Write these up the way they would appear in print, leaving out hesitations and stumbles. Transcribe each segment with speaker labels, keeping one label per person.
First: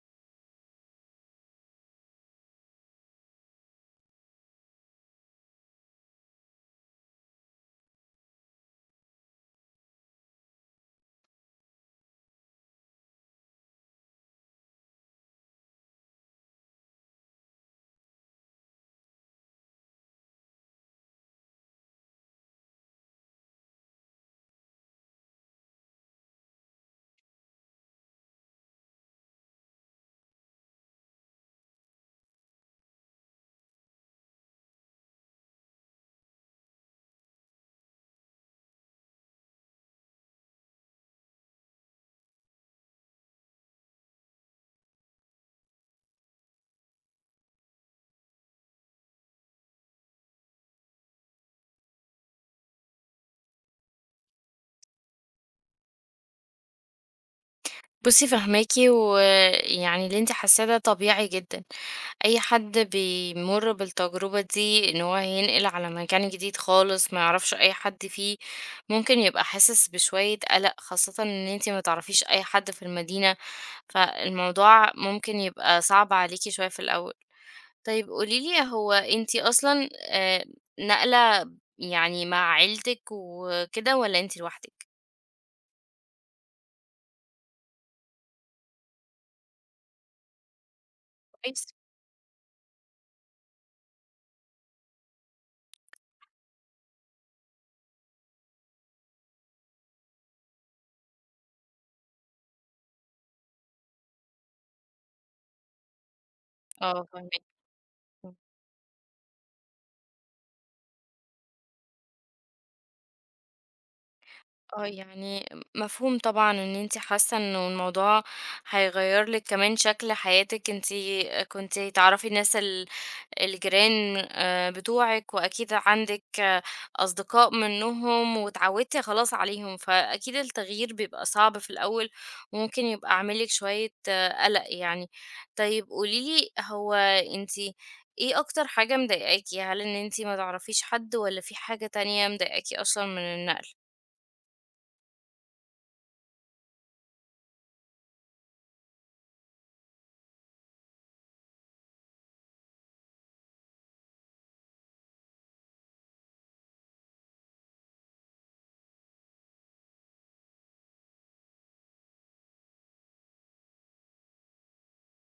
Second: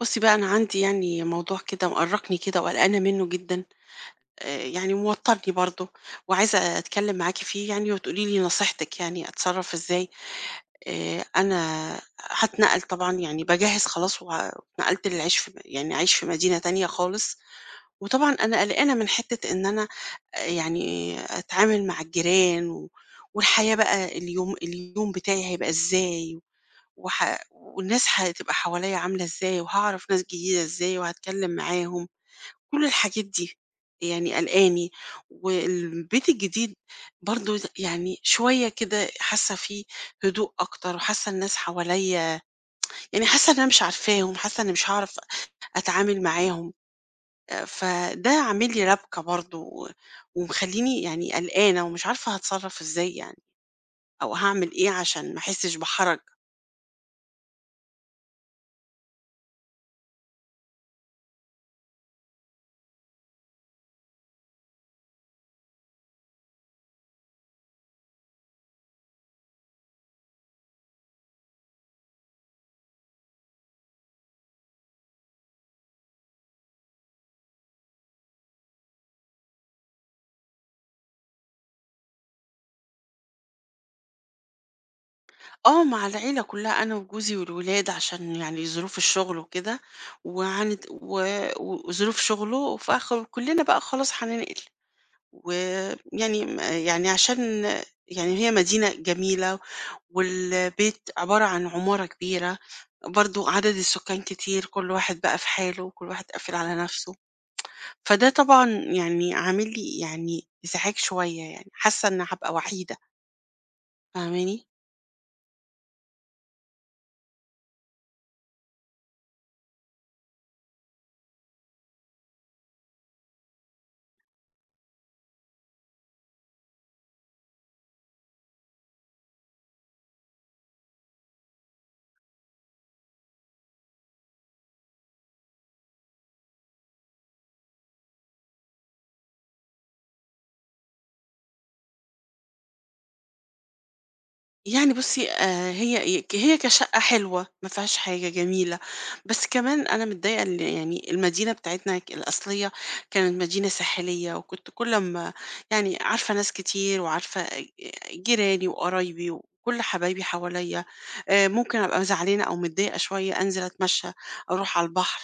Speaker 1: بُصّي بقى أنا عندي يعني موضوع كده مأرّقني كده وقلقانة منّه جدًا، يعني موتّرني برضه، وعايزة أتكلّم معاكِ فيه يعني وتقولي لي نصيحتِك يعني أتصرّف إزاي. أنا هاتنقّل طبعًا، يعني باجهّز خلاص اتنقلت للعيش في يعني أعيش في مدينة تانية خالص، وطبعًا أنا قلقانة من حتّة إن أنا يعني أتعامل مع الجيران والحياة بقى اليوم بتاعي هيبقى إزاي، والناس هتبقى حواليّا عاملة إزاي، وهاعرف ناس جديدة إزاي وهاتكلّم معاهم، كل الحاجات دي يعني قلقاني. والبيت الجديد برضه يعني شوية كده حاسة فيه هدوء أكتر، وحاسة الناس حواليّا يعني حاسة إن أنا مش عارفاهم، حاسة إني مش هاعرف أتعامل معاهم. فده عامل لي ربكة برضه، ومخلّيني يعني قلقانة ومش عارفة هاتصرّف إزاي يعني، أو هاعمل إيه عشان ما أحسّش بحرج.
Speaker 2: بُصّي فاهماكِ، ويعني اللي أنتِ حاسّاه ده طبيعي جدًا، أي حد بيمُر بالتجربة دي إن هو هينقل على مكان جديد خالص ما يعرفش أي حد فيه، ممكن يبقى حاسس بشوية قلق، خاصةً إن أنتِ ما تعرفيش أي حد في المدينة، فالموضوع ممكن يبقى صعب عليكِ شوية في الأول. طيب قولي لي هو أنتِ أصلًا ناقلة يعني مع عيلتِك وكده والّا أنتِ لوحدِك؟
Speaker 1: آه، مع العيلة كلّها، أنا وجوزي والولاد، عشان يعني ظروف الشغل وكده، وهنت و
Speaker 2: كويس.
Speaker 1: و- وظروف شغله كلّنا بقى خلاص هننقل. ويعني م يعني عشان يعني هي مدينة جميلة، والبيت عبارة عن عمارة كبيرة، برضه عدد السكان كتير، كل واحد بقى في حاله وكل واحد قافل على
Speaker 2: آه
Speaker 1: نَفْسه،
Speaker 2: فاهماكِ.
Speaker 1: فده طبعًا يعني عامل لي يعني إزعاج شوية يعني، حاسة إن هابقى وحيدة، فاهماني؟
Speaker 2: آه، مفهوم طبعًا إن أنتِ حاسة إنه الموضوع هيغيّر لِك كمان شكل حياتِك، أنتِ كنتِ تعرفي الناس ال الجيران بتوعِك، وأكيد عندِك أصدقاء منهم واتعودتِ خلاص عليهم، فأكيد التغيير بيبقى صعب في الأول، وممكن يبقى عامل لِك شوية قلق يعني. طيب قولي لي هو أنتِ إيه أكتر حاجة مضايقاكِ؟ هل إن أنتِ ما تعرفيش حد، والّا في حاجة تانية مضايقاكِ أصلًا من النقل؟
Speaker 1: يعني بُصّي، هي كشقة حلوة، ما فيهاش حاجة، جميلة، بس كمان أنا متضايقة يعني المدينة بتاعتنا الأصلية كانت مدينة ساحلية، وكنت كل أمّا يعني عارفة ناس كتير وعارفة جيراني وقرايبي وكل حبايبي حواليّا، ممكن أبقى زعلانة أو متضايقة شوية أنزل أتمشى، أروح على البحر،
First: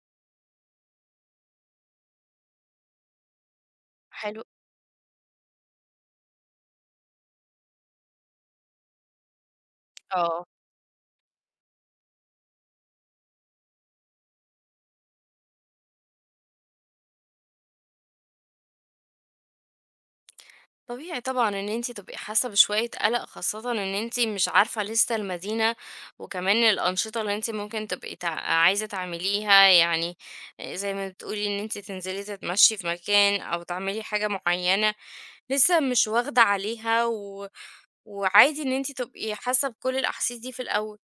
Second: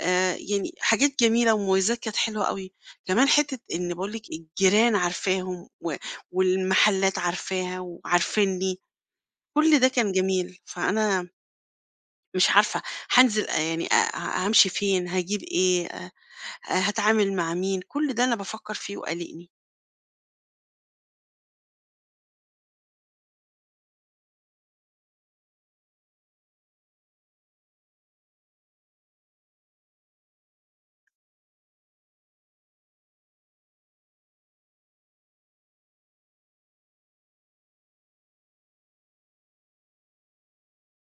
Speaker 1: يعني حاجات جميلة ومميزات كانت حلوة أوي، كمان حتّة إن باقول لِك
Speaker 2: حلو.
Speaker 1: الجيران عارفاهم والمحلات عارفاها وعارفينّي. كل ده كان
Speaker 2: آه،
Speaker 1: جميل، فأنا مش عارفة هانزل يعني أ ه هامشي فين، هاجيب إيه، هاتعامل مع مين، كل ده أنا بافكّر فيه وقالقني.
Speaker 2: طبيعي طبعًا إن أنتِ تبقي حاسة بشوية قلق، خاصةً إن أنتِ مش عارفة لسه المدينة، وكمان الأنشطة اللي أنتِ ممكن تبقي عايزة تعمليها، يعني زي ما بتقولي إن أنتِ تنزلي تتمشي في مكان أو تعملي حاجة معينة لسه مش واخدة عليها و وعادي إن أنتِ تبقي حاسة بكل الأحاسيس دي في الأول.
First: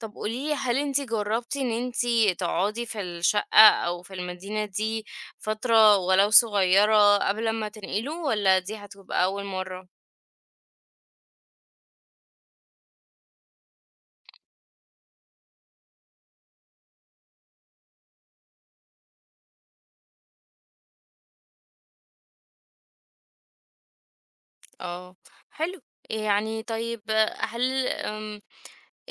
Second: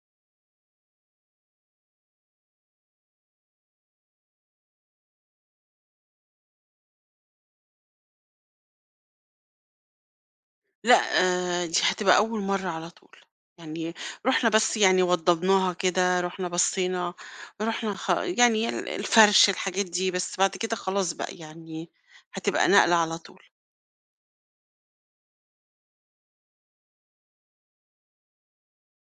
Speaker 2: طب قولي لي هل أنتِ جربتِ إن أنتِ تقعدي في الشقة أو في المدينة دي فترة ولو صغيرة قبل أمّا تنقلوا والّا دي هتبقى أول مرّة؟
Speaker 1: لأ، دي هتبقى أول مرّة على طول، يعني رُحنا بس يعني وضّبناها كده، رُحنا بصّينا، رُحنا يعني الفرش الحاجات دي، بس بعد كده خلاص بقى يعني هتبقى نقلة على طول.
Speaker 2: آه، حلو. يعني طيب هل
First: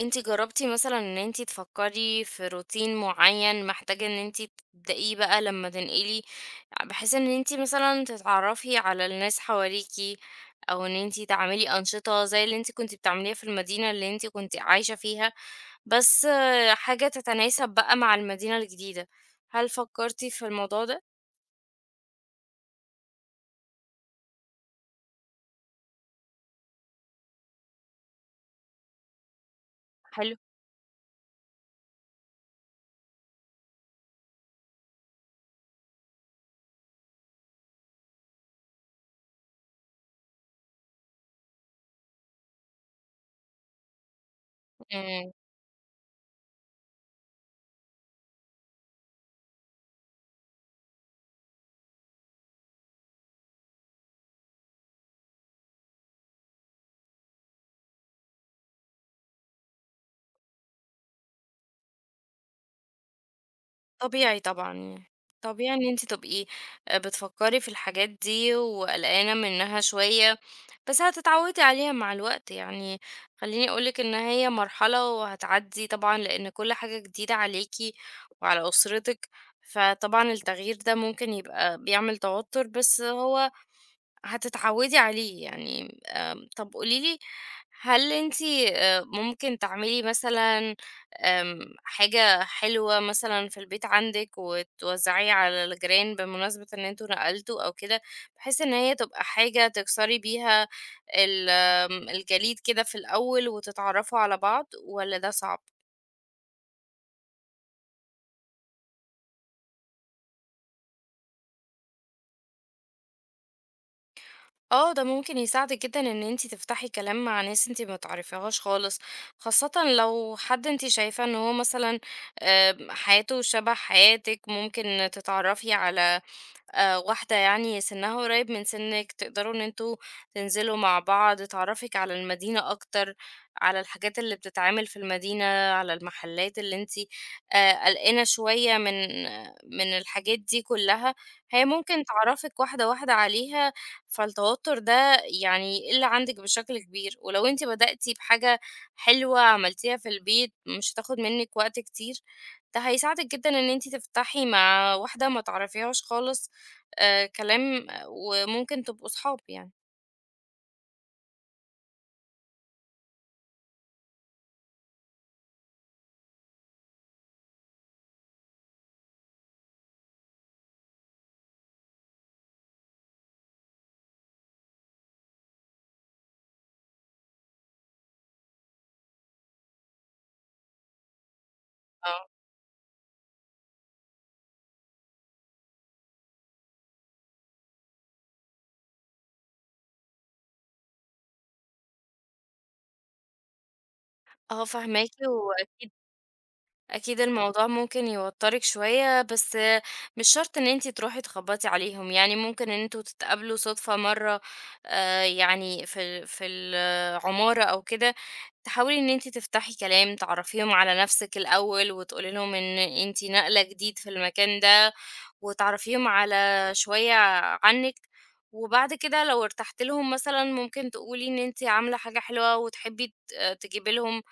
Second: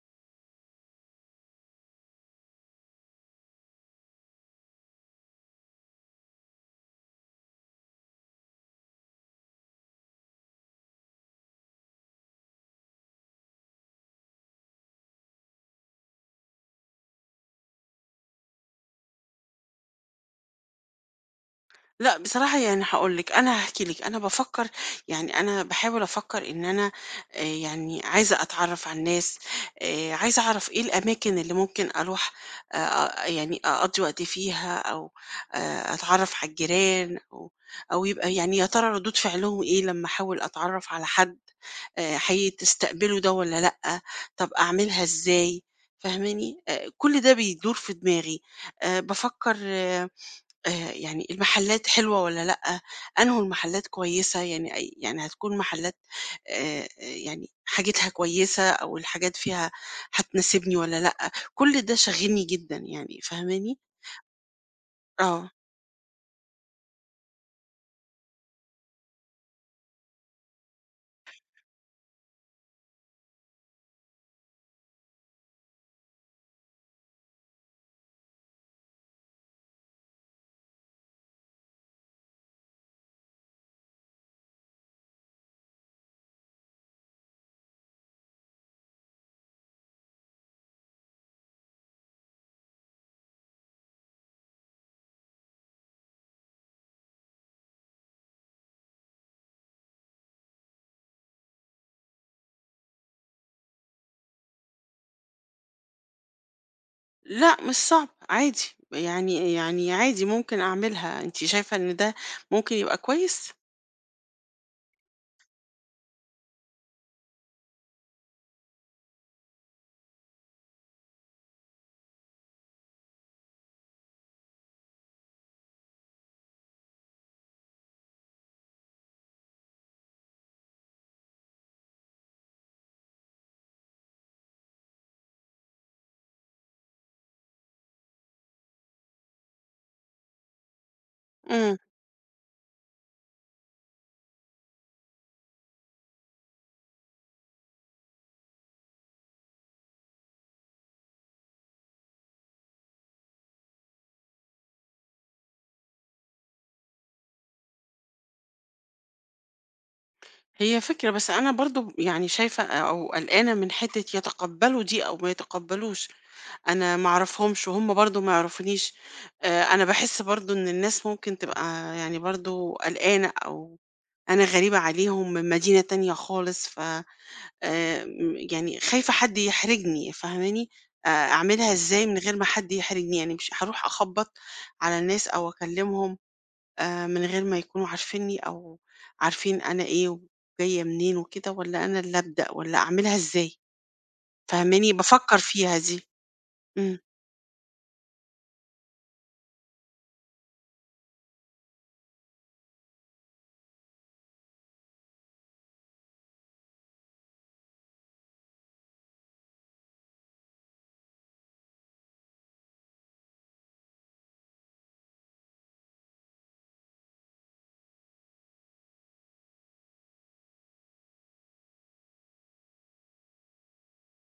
Speaker 2: أنتِ جرّبتِ مثلًا إن أنتِ تفكّري في روتين معيّن محتاجة إن أنتِ تبدئيه بقى لمّا تنقلي، بحيث إن أنتِ مثلًا تتعرّفي على الناس حواليكِ، أو إن أنتِ تعملي أنشطة زي اللي أنتِ كنتِ بتعمليها في المدينة اللي أنتِ كنتِ عايشة فيها، بس حاجة تتناسب بقى مع المدينة الجديدة، هل فكّرتِ في الموضوع ده؟
Speaker 1: لأ، بصراحة يعني هاقول لِك، أنا هاحكي لِك، أنا بافكّر، يعني أنا باحاول أفكّر إن أنا يعني عايزة أتعرّف على الناس،
Speaker 2: حلو،
Speaker 1: عايزة أعرف إيه الأماكن اللي ممكن أروح أ أ يعني أقضّي وقتي فيها، أو أتعرّف على الجيران، أو أو يبقى يعني يا ترى ردود فعلهم إيه لمّا أحاول أتعرّف على حد، هيستقبلوا ده والّا لأ، طَب أعملها
Speaker 2: إمم.
Speaker 1: إزاي، فاهماني؟ كل ده بيدور في دماغي، بافكّر آه، يعني المحلات حلوة والّا لأ، أنهو المحلات كويسة، يعني أي يعني هتكون محلات يعني حاجتها كويسة أو الحاجات فيها هتناسبني والّا لأ، كل ده شاغلني جدًا يعني فاهماني؟
Speaker 2: طبيعي طبعًا،
Speaker 1: آه.
Speaker 2: طبيعي إن أنتِ تبقي بتفكّري في الحاجات دي وقلقانة منها شوية، بس هتتعوّدي عليها مع الوقت، يعني خلّيني أقول لِك إن هي مرحلة وهتعدّي طبعًا لإن كل حاجة جديدة عليكِ وعلى أسرتِك، فطبعًا التغيير ده ممكن يبقى بيعمل توتُّر، بس هو هتتعودي عليه يعني طب قولي لي هل أنتِ ممكن تعملي مثلًا حاجة حلوة مثلًا في البيت عندِك وتوزعيها على الجيران بمناسبة إن أنتم نقلتوا أو كده، بحيث إن هي تبقى حاجة تكسري بيها ال آمم، الجليد كده في الأول وتتعرفوا على بعض والّا ده صعب؟
Speaker 1: لأ مش صعب، عادي، يعني عادي ممكن أعملها، أنتِ شايفة إن ده ممكن يبقى كويس؟
Speaker 2: اه ده ممكن يساعدك جدا ان انتي تفتحي كلام مع ناس انتي ما تعرفيهاش خالص، خاصة لو حد انتي شايفة ان هو مثلا آه، حياته شبه حياتك ممكن تتعرفي على واحدة يعني سِنّها قريب من سِنِّك، تقدروا إن أنتم تنزلوا مع بعض، تعرّفِك على المدينة أكتر، على الحاجات اللي بتتعمل في المدينة، على المحلات اللي أنتِ قلقانة شوية من الحاجات دي كلّها، هي
Speaker 1: إمم.
Speaker 2: ممكن تعرّفِك واحدة، واحدة عليها، فالتوتر ده يعني يقِل عندِك بشكل كبير، ولو أنتِ بدأتِ بحاجة حلوة عملتيها في البيت مش هتاخد منِّك وقت كتير، ده هيساعدِك جدًا إن أنتِ تفتحي مع واحدة ما تعرفيهاش خالص كلام وممكن تبقوا صحاب يعني.
Speaker 1: هي فكرة، بس أنا برضه يعني شايفة أو قلقانة من حتة يتقبّلوا دي أو ما يتقبّلوش. أنا ما أعرفهمش وهم برضه ما يعرفونيش، أنا باحس برضه إن الناس ممكن تبقى يعني برضه قلقانة، أو أنا غريبة عليهم من مدينة تانية خالص، م يعني خايفة حد يحرجني، فاهماني؟ أعملها إزاي من
Speaker 2: آه.
Speaker 1: غير ما حد يحرجني؟ يعني مش هاروح أخبّط على الناس أو أكلمهم من غير ما يكونوا عارفينّي، أو عارفين أنا إيه وجاية منين وكده، والّا أنا اللي أبدأ، والّا أعملها إزاي؟
Speaker 2: آه
Speaker 1: فاهماني؟
Speaker 2: فاهماكِ،
Speaker 1: بافكّر فيها
Speaker 2: وأكيد
Speaker 1: دي. إمم.
Speaker 2: الموضوع ممكن يوتّرِك شوية، بس مش شرط إن أنتِ تروحي تخبّطي عليهم، يعني ممكن إن أنتم تتقابلوا صدفة مرّة يعني في العمارة أو كده، تحاولي إن أنتِ تفتحي كلام، تعرّفيهم على نَفْسِك الأول وتقولي لهم إن أنتِ ناقلة جديد في المكان ده وتعرفيهم على شوية عنِّك، وبعد كده لو ارتحتِ لهم مثلًا ممكن تقولي إن أنتِ عاملة حاجة حلوة وتحبي تجيبي لهم،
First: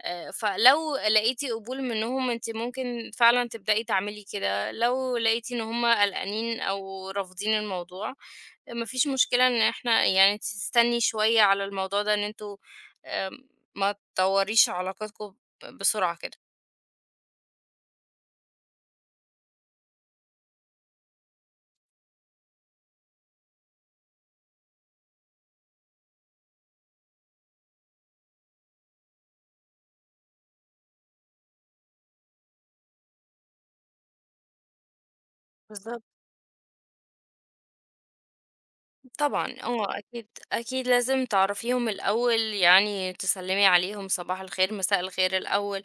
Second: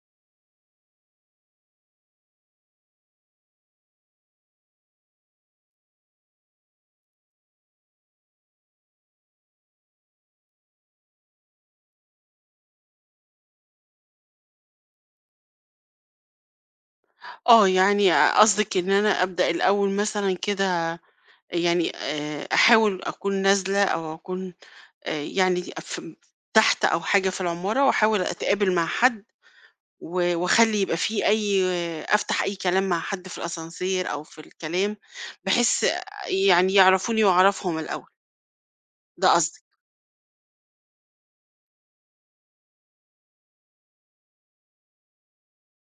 Speaker 2: فلو لقيتِ قبول منهم أنتِ ممكن فعلًا تبدئي تعملي كده، لو لقيتِ إن هُم قلقانين أو رافضين الموضوع، ما فيش مشكلة إن إحنا يعني أنتِ تستني شوية على الموضوع ده إن أنتم آمم، ما تطوريش علاقتكم بسرعة كده.
Speaker 1: آه، يعني قصدِك إن أنا أبدأ الأول مثلًا كده، يعني أحاول أكون نازلة أو أكون يعني تحت أو حاجة في العمارة، وأحاول أتقابل مع حد وأخلّي يبقى في أي، أفتح أي كلام مع حد في الأسانسير أو في الكلام، بحيث
Speaker 2: بالضبط.
Speaker 1: يعني يعرفوني وأعرفهم الأول، ده
Speaker 2: طبعًا
Speaker 1: قصدِك،
Speaker 2: آه، أكيد، أكيد لازم تعرفيهم الأول يعني تسلّمي عليهم صباح الخير، مساء الخير الأول،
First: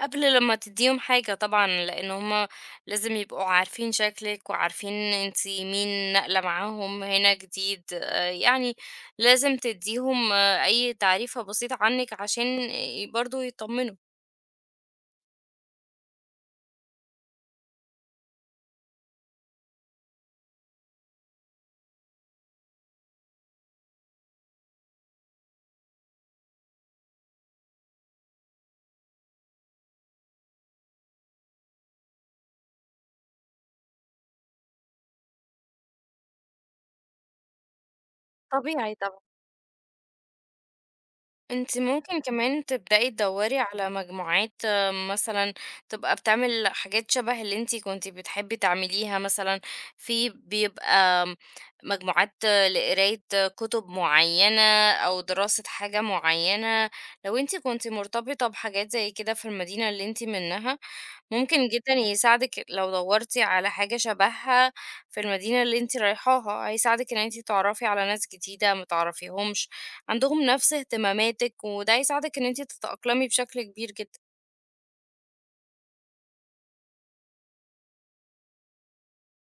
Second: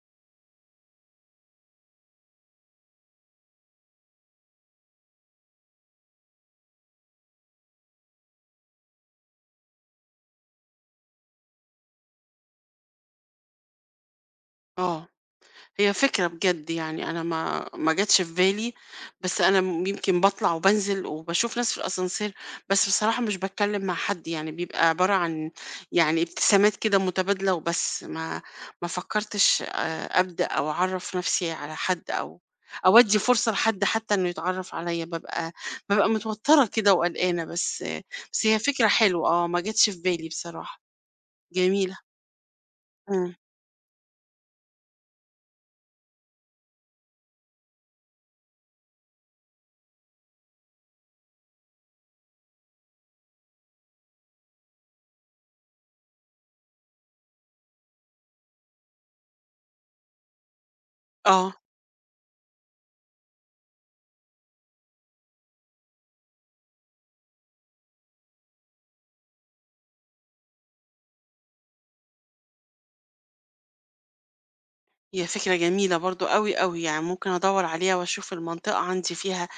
Speaker 2: قبل لمّا تدّيهم حاجة طبعًا، لإن هُم لازم يبقوا عارفين شكلِك وعارفين أنتِ مين، ناقلة معاهم هنا جديد، يعني لازم تدّيهم آه، أي تعريفة بسيطة عنِّك عشان برضه يتطمنوا،
Speaker 1: آه. هي فكرة بجد، يعني أنا ما جاتش في بالي، بس أنا يمكن بطلع وبنزل وبشوف ناس في الأسانسير، بس بصراحة مش بتكلم مع حد، يعني بيبقى عبارة عن يعني ابتسامات كده متبادلة وبس، ما فكرتش آه، أبدأ أو أعرف نفسي على حد، أو أودي فرصة لحد حتى إنه يتعرف عليا، ببقى متوترة كده وقلقانة، بس هي فكرة
Speaker 2: طبيعي طبعًا.
Speaker 1: حلوة، اه ما جاتش في بالي بصراحة.
Speaker 2: أنتِ
Speaker 1: جميلة.
Speaker 2: ممكن كمان تبدئي
Speaker 1: مم.
Speaker 2: تدوّري على مجموعات آه، مثلًا تبقى بتعمل حاجات شبه اللي أنتِ كنتِ بتحبي تعمليها مثلًا، في بيبقى مجموعات آه، لقراية كتب معيّنة أو دراسة حاجة معيّنة، لو أنتِ كنتِ مرتبطة بحاجات زي كده في المدينة اللي أنتِ منها
Speaker 1: اه
Speaker 2: ممكن جدًا يساعدِك لو دورتِ على حاجة شبهها في المدينة اللي أنتِ رايحاها، هيساعدِك إن أنتِ تتعرفي على ناس جديدة ما تعرفيهمش، عندهم نفس اهتماماتِك، وده هيساعدِك إن أنتِ تتأقلمي بشكل كبير جدًا.
Speaker 1: هي فكرة جميلة برضو قوي قوي، يعني ممكن أدور عليها وأشوف المنطقة عندي فيها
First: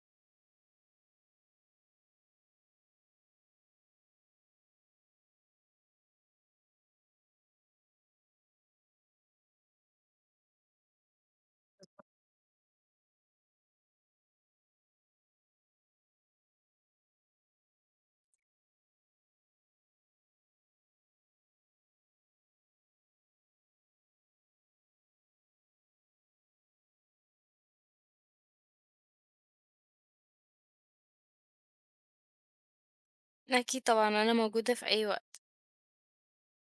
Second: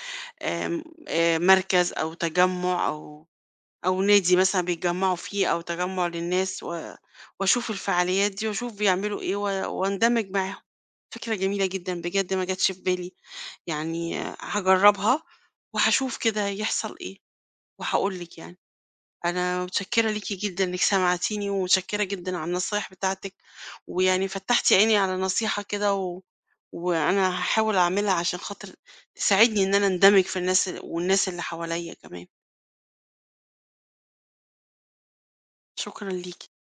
Speaker 1: آم، آه، مركز أو تجمع أو أو نادي مثلا بيتجمعوا فيه أو تجمع للناس، وأشوف الفعاليات دي وأشوف بيعملوا إيه وأندمج معاهم. فكرة جميلة جدا بجد، ما جاتش في بالي. يعني آه، هجربها وهشوف كده يحصل إيه وهقولك يعني. أنا متشكرة ليكِ جدًا إنِّك سمعتيني، ومتشكرة جدًا على النصايح بتاعتِك، ويعني فتّحتِ عيني على نصيحة كده، وأنا هاحاول أعملها عشان خاطر تساعدني إن أنا أندمج في الناس والناس اللي حواليّا كمان.
Speaker 2: أكيد طبعًا، أنا موجودة في أي وقت.
Speaker 1: شكرًا ليكِ.